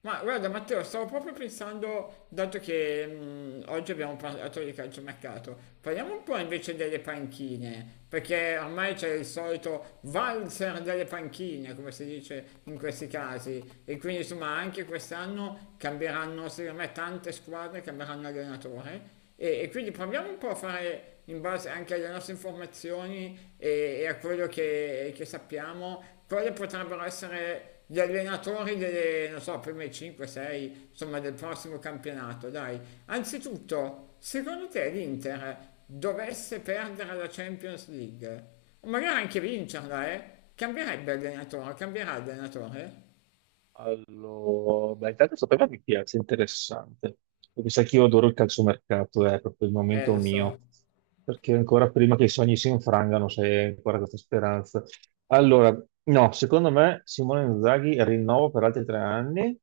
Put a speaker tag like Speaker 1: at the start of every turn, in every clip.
Speaker 1: Ma guarda Matteo, stavo proprio pensando, dato che oggi abbiamo parlato di calciomercato, parliamo un po' invece delle panchine, perché ormai c'è il solito valzer delle panchine, come si dice in questi casi, e quindi insomma anche quest'anno cambieranno, secondo me, tante squadre cambieranno allenatore. E quindi proviamo un po' a fare, in base anche alle nostre informazioni e a quello che sappiamo, quali potrebbero essere gli allenatori delle, non so, prime 5, 6, insomma del prossimo campionato, dai. Anzitutto, secondo te l'Inter dovesse perdere la Champions League, o magari anche vincerla, eh? Cambierebbe allenatore, cambierà allenatore?
Speaker 2: Allora, beh, intanto sapeva che piace, interessante. Perché sai che io adoro il calciomercato, è proprio il momento
Speaker 1: Lo so.
Speaker 2: mio. Perché ancora prima che i sogni si infrangano, c'è ancora questa speranza. Allora, no, secondo me Simone Inzaghi rinnovo per altri 3 anni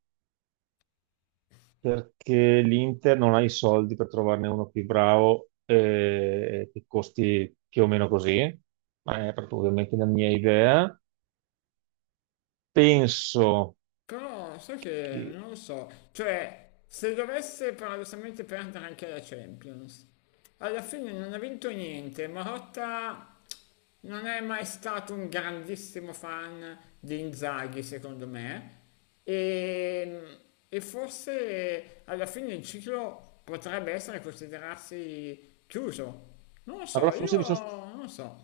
Speaker 2: perché l'Inter non ha i soldi per trovarne uno più bravo che costi più o meno così. Ma è proprio ovviamente la mia idea. Penso
Speaker 1: Però sai che
Speaker 2: che...
Speaker 1: non lo so, cioè se dovesse paradossalmente perdere anche la Champions, alla fine non ha vinto niente, Marotta non è mai stato un grandissimo fan di Inzaghi secondo me e, e forse alla fine il ciclo potrebbe essere considerarsi chiuso. Non lo so,
Speaker 2: Allora,
Speaker 1: io
Speaker 2: forse mi sono
Speaker 1: non lo so,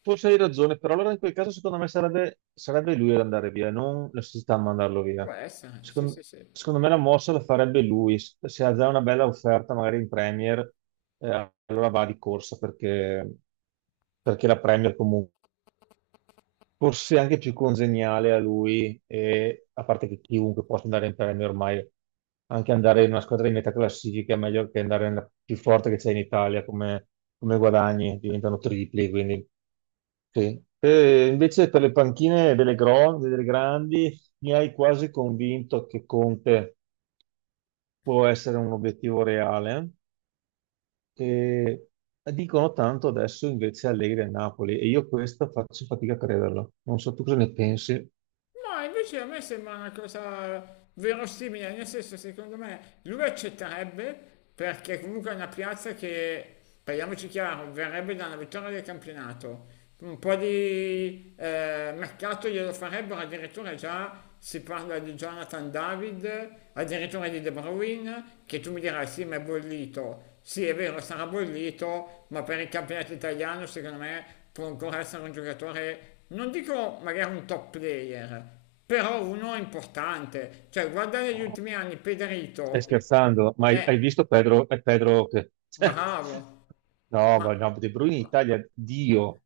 Speaker 2: Forse hai ragione, però allora in quel caso secondo me sarebbe lui ad andare via, non la società a mandarlo
Speaker 1: può
Speaker 2: via.
Speaker 1: essere, sì
Speaker 2: Secon-
Speaker 1: sì sì.
Speaker 2: Secondo, me la mossa la farebbe lui, se ha già una bella offerta magari in Premier, allora va di corsa perché, perché la Premier comunque forse anche più congeniale a lui, e, a parte che chiunque possa andare in premio ormai, anche andare in una squadra di metà classifica è meglio che andare nella più forte che c'è in Italia come, come guadagni, diventano tripli, quindi sì. E invece per le panchine delle, delle grandi mi hai quasi convinto che Conte può essere un obiettivo reale. E dicono tanto adesso invece Allegri a Napoli e io questo faccio fatica a crederlo. Non so tu cosa ne pensi.
Speaker 1: Ma invece a me sembra una cosa verosimile, nel senso secondo me lui accetterebbe perché comunque è una piazza che, parliamoci chiaro, verrebbe da una vittoria del campionato. Un po' di mercato glielo farebbero, addirittura già si parla di Jonathan David, addirittura di De Bruyne, che tu mi dirai sì, ma è bollito. Sì, è vero, sarà bollito, ma per il campionato italiano secondo me può ancora essere un giocatore, non dico magari un top player, però uno importante. Cioè, guardare gli
Speaker 2: No,
Speaker 1: ultimi anni,
Speaker 2: stai
Speaker 1: Pederito
Speaker 2: scherzando, ma hai
Speaker 1: è
Speaker 2: visto Pedro, Pedro che... cioè,
Speaker 1: bravo,
Speaker 2: no,
Speaker 1: ma
Speaker 2: ma no, De Bruyne in
Speaker 1: ma-
Speaker 2: Italia, Dio,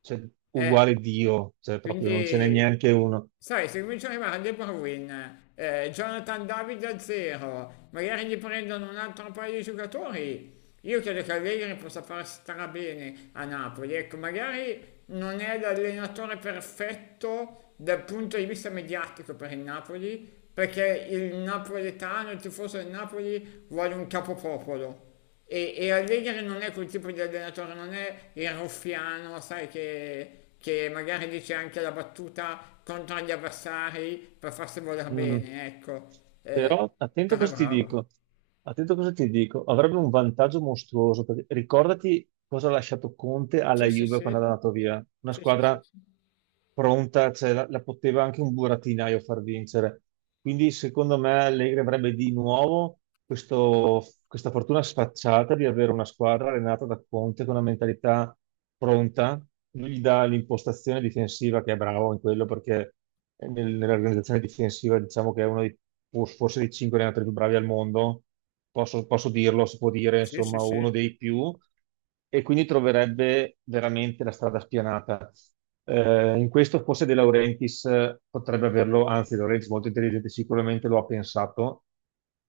Speaker 2: cioè,
Speaker 1: è
Speaker 2: uguale Dio, cioè, proprio non ce n'è
Speaker 1: Quindi,
Speaker 2: neanche uno.
Speaker 1: sai, se cominciano ad arrivare De Bruyne, Jonathan David a zero, magari gli prendono un altro paio di giocatori, io credo che Allegri possa far strabene a Napoli. Ecco, magari non è l'allenatore perfetto dal punto di vista mediatico per il Napoli, perché il napoletano, il tifoso del Napoli, vuole un capopopolo. E Allegri non è quel tipo di allenatore, non è il ruffiano, sai, che magari dice anche la battuta contro gli avversari per farsi voler
Speaker 2: Mm.
Speaker 1: bene, ecco.
Speaker 2: Però attento a
Speaker 1: Però è
Speaker 2: cosa ti
Speaker 1: bravo.
Speaker 2: dico, attento a cosa ti dico, avrebbe un vantaggio mostruoso, perché ricordati cosa ha lasciato Conte alla
Speaker 1: Sì, sì,
Speaker 2: Juve
Speaker 1: sì,
Speaker 2: quando è andato via, una
Speaker 1: sì, sì, sì,
Speaker 2: squadra
Speaker 1: sì,
Speaker 2: pronta, cioè, la poteva anche un burattinaio far vincere, quindi secondo me Allegri avrebbe di nuovo questa fortuna sfacciata di avere una squadra allenata da Conte con una mentalità pronta, lui gli dà l'impostazione difensiva che è bravo in quello perché nell'organizzazione difensiva, diciamo che è uno dei forse dei cinque allenatori più bravi al mondo, posso dirlo, si può dire,
Speaker 1: sì, sì,
Speaker 2: insomma, uno
Speaker 1: sì.
Speaker 2: dei più, e quindi troverebbe veramente la strada spianata. In questo forse De Laurentiis potrebbe averlo, anzi, De Laurentiis molto intelligente, sicuramente lo ha pensato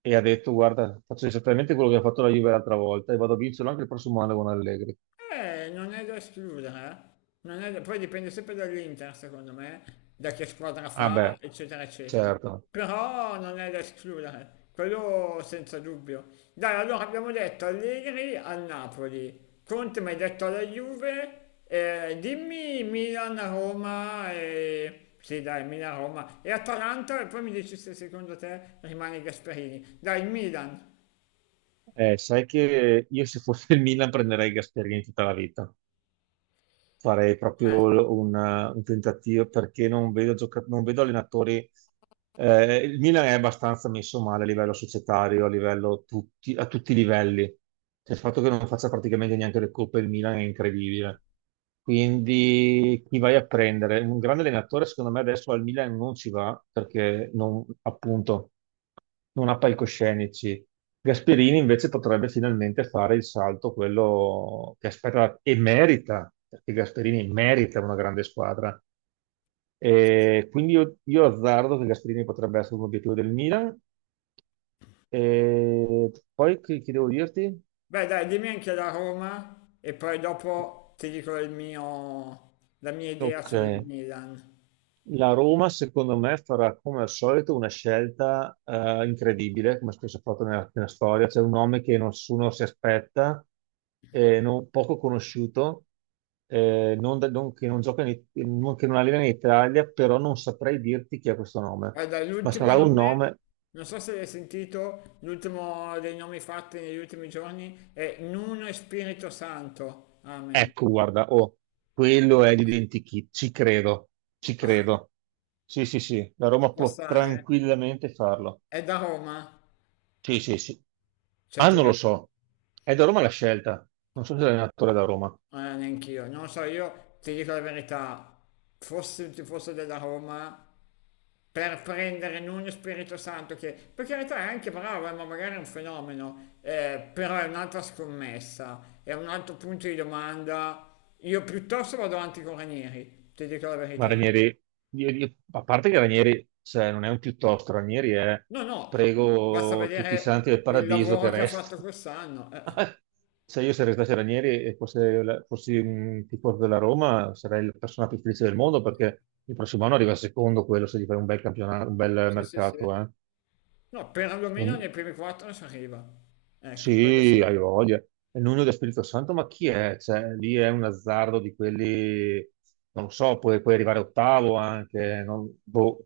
Speaker 2: e ha detto: guarda, faccio esattamente quello che ha fatto la Juve l'altra volta e vado a vincerlo anche il prossimo anno con Allegri.
Speaker 1: Non è da escludere, eh. Non è da- Poi dipende sempre dall'Inter, secondo me, da che squadra
Speaker 2: Ah,
Speaker 1: fa,
Speaker 2: beh,
Speaker 1: eccetera, eccetera.
Speaker 2: certo.
Speaker 1: Però non è da escludere, quello senza dubbio. Dai, allora abbiamo detto Allegri al Napoli, Conte mi hai detto alla Juve, dimmi Sì, dai, Milan, Roma e Atalanta e poi mi dici se secondo te rimane Gasperini. Dai, Milan.
Speaker 2: Sai che io se fossi il Milan prenderei Gasperini tutta la vita. Farei
Speaker 1: Eh,
Speaker 2: proprio un tentativo perché non vedo, non vedo allenatori. Il Milan è abbastanza messo male a livello societario, a livello tutti, a tutti i livelli. Cioè, il fatto che non faccia praticamente neanche le coppe il Milan è incredibile. Quindi chi vai a prendere? Un grande allenatore, secondo me, adesso al Milan non ci va perché non, appunto non ha palcoscenici. Gasperini invece potrebbe finalmente fare il salto, quello che aspetta e merita, perché Gasperini merita una grande squadra. E quindi io azzardo che Gasperini potrebbe essere un obiettivo del Milan. E poi che devo dirti?
Speaker 1: Beh, dai, dimmi anche la Roma e poi dopo ti dico la mia idea
Speaker 2: Ok.
Speaker 1: sul Milan.
Speaker 2: La Roma, secondo me, farà come al solito una scelta incredibile, come spesso ha fatto nella storia. C'è un nome che nessuno si aspetta, poco conosciuto, non da- non- che non gioca in, che non allena in Italia, però non saprei dirti chi è questo nome.
Speaker 1: Guarda,
Speaker 2: Ma
Speaker 1: l'ultimo
Speaker 2: sarà un
Speaker 1: nome,
Speaker 2: nome,
Speaker 1: non so se l'hai sentito, l'ultimo dei nomi fatti negli ultimi giorni è Nuno e Spirito Santo. Amen.
Speaker 2: ecco, guarda, oh, quello è l'identikit, ci credo, ci credo. Sì, sì, sì, la
Speaker 1: Ci
Speaker 2: Roma
Speaker 1: può
Speaker 2: può
Speaker 1: stare?
Speaker 2: tranquillamente farlo.
Speaker 1: È da Roma.
Speaker 2: Sì, sì, sì. Ah,
Speaker 1: Certo
Speaker 2: non lo
Speaker 1: che
Speaker 2: so. È da Roma la scelta. Non so se l'allenatore è da Roma.
Speaker 1: Neanch'io, non lo so, io ti dico la verità, fossi un tifoso della Roma, per prendere Nuno Spirito Santo, che per carità è anche bravo, ma magari è un fenomeno, però è un'altra scommessa, è un altro punto di domanda. Io piuttosto vado avanti con Ranieri, ti dico la
Speaker 2: Ma
Speaker 1: verità.
Speaker 2: Ranieri, a parte che Ranieri, cioè, non è un piuttosto, Ranieri è
Speaker 1: No, no, basta
Speaker 2: prego tutti i santi
Speaker 1: vedere
Speaker 2: del
Speaker 1: il
Speaker 2: paradiso
Speaker 1: lavoro
Speaker 2: che
Speaker 1: che ha fatto
Speaker 2: resti.
Speaker 1: quest'anno. Eh.
Speaker 2: Se io sarei stato Ranieri e fossi un tifoso della Roma, sarei la persona più felice del mondo perché il prossimo anno arriva secondo quello se gli fai un bel campionato, un bel
Speaker 1: Sì, sì, sì.
Speaker 2: mercato, eh.
Speaker 1: No, perlomeno
Speaker 2: E
Speaker 1: nei primi quattro si arriva. Ecco, quello
Speaker 2: sì,
Speaker 1: sì.
Speaker 2: hai voglia. È il nonno dello Spirito Santo, ma chi è? Cioè, lì è un azzardo di quelli, non lo so, puoi arrivare ottavo anche. Non- boh.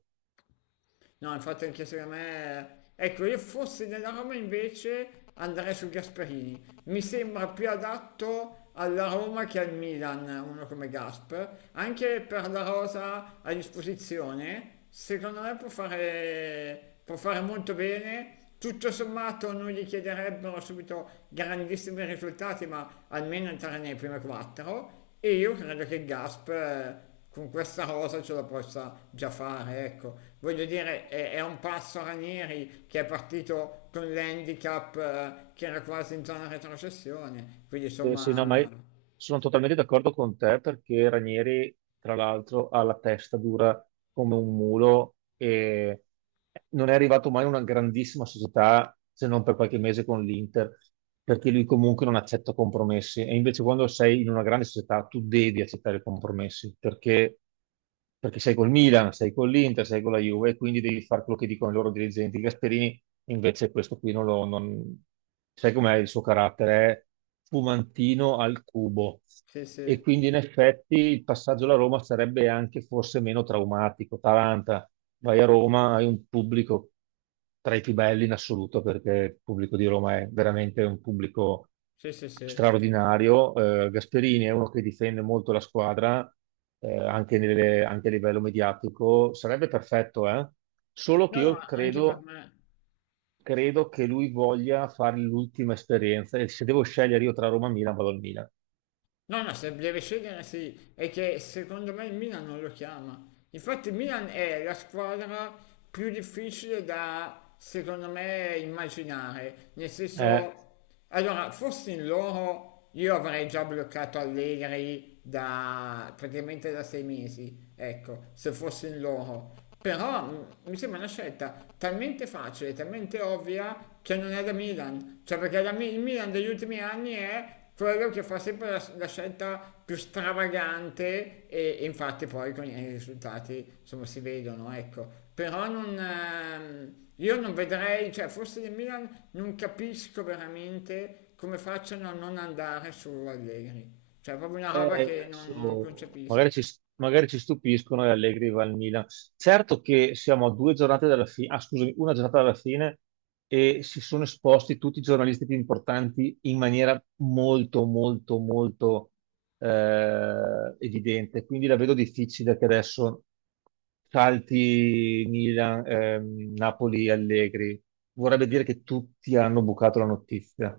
Speaker 1: No, infatti anche secondo me. Ecco, io fossi della Roma invece andrei su Gasperini. Mi sembra più adatto alla Roma che al Milan, uno come Gasp. Anche per la rosa a disposizione, secondo me può fare molto bene. Tutto sommato non gli chiederebbero subito grandissimi risultati, ma almeno entrare nei primi quattro. E io credo che Gasp con questa rosa ce la possa già fare, ecco. Voglio dire, è un passo Ranieri che è partito con l'handicap che era quasi in zona retrocessione, quindi
Speaker 2: Sì, no, ma
Speaker 1: insomma,
Speaker 2: io sono totalmente d'accordo con te perché Ranieri, tra l'altro, ha la testa dura come un mulo e non è arrivato mai in una grandissima società se non per qualche mese con l'Inter, perché lui comunque non accetta compromessi. E invece quando sei in una grande società tu devi accettare compromessi perché, perché sei col Milan, sei con l'Inter, sei con la Juve, e quindi devi fare quello che dicono i loro dirigenti. Gasperini invece questo qui non lo... non- Sai com'è il suo carattere? È fumantino al cubo.
Speaker 1: sì,
Speaker 2: E
Speaker 1: sì,
Speaker 2: quindi in effetti il passaggio alla Roma sarebbe anche forse meno traumatico. Taranta, vai a Roma, hai un pubblico tra i più belli in assoluto, perché il pubblico di Roma è veramente un pubblico
Speaker 1: sì, sì, sì.
Speaker 2: straordinario. Gasperini è uno che difende molto la squadra, anche, anche a livello mediatico. Sarebbe perfetto, eh? Solo che
Speaker 1: No, no,
Speaker 2: io
Speaker 1: anche per
Speaker 2: credo,
Speaker 1: me.
Speaker 2: credo che lui voglia fare l'ultima esperienza e se devo scegliere io tra Roma e Milan, vado al Milan.
Speaker 1: No, no, se deve scegliere sì, è che secondo me il Milan non lo chiama. Infatti il Milan è la squadra più difficile da, secondo me, immaginare. Nel
Speaker 2: Eh,
Speaker 1: senso, allora, fossi in loro, io avrei già bloccato Allegri da praticamente da 6 mesi, ecco, se fossi in loro. Però mi sembra una scelta talmente facile, talmente ovvia che non è da Milan. Cioè, perché il Milan degli ultimi anni è quello che fa sempre la scelta più stravagante e infatti poi con i risultati insomma si vedono, ecco. Però non, io non vedrei, cioè forse del Milan non capisco veramente come facciano a non andare su Allegri. Cioè è proprio una roba
Speaker 2: Eh,
Speaker 1: che non
Speaker 2: adesso magari ci,
Speaker 1: concepisco.
Speaker 2: magari ci stupiscono e Allegri va al Milan. Certo che siamo a 2 giornate dalla fine, ah, scusami, una giornata dalla fine e si sono esposti tutti i giornalisti più importanti in maniera molto, molto, molto evidente. Quindi la vedo difficile che adesso salti Milan, Napoli, Allegri. Vorrebbe dire che tutti hanno bucato la notizia.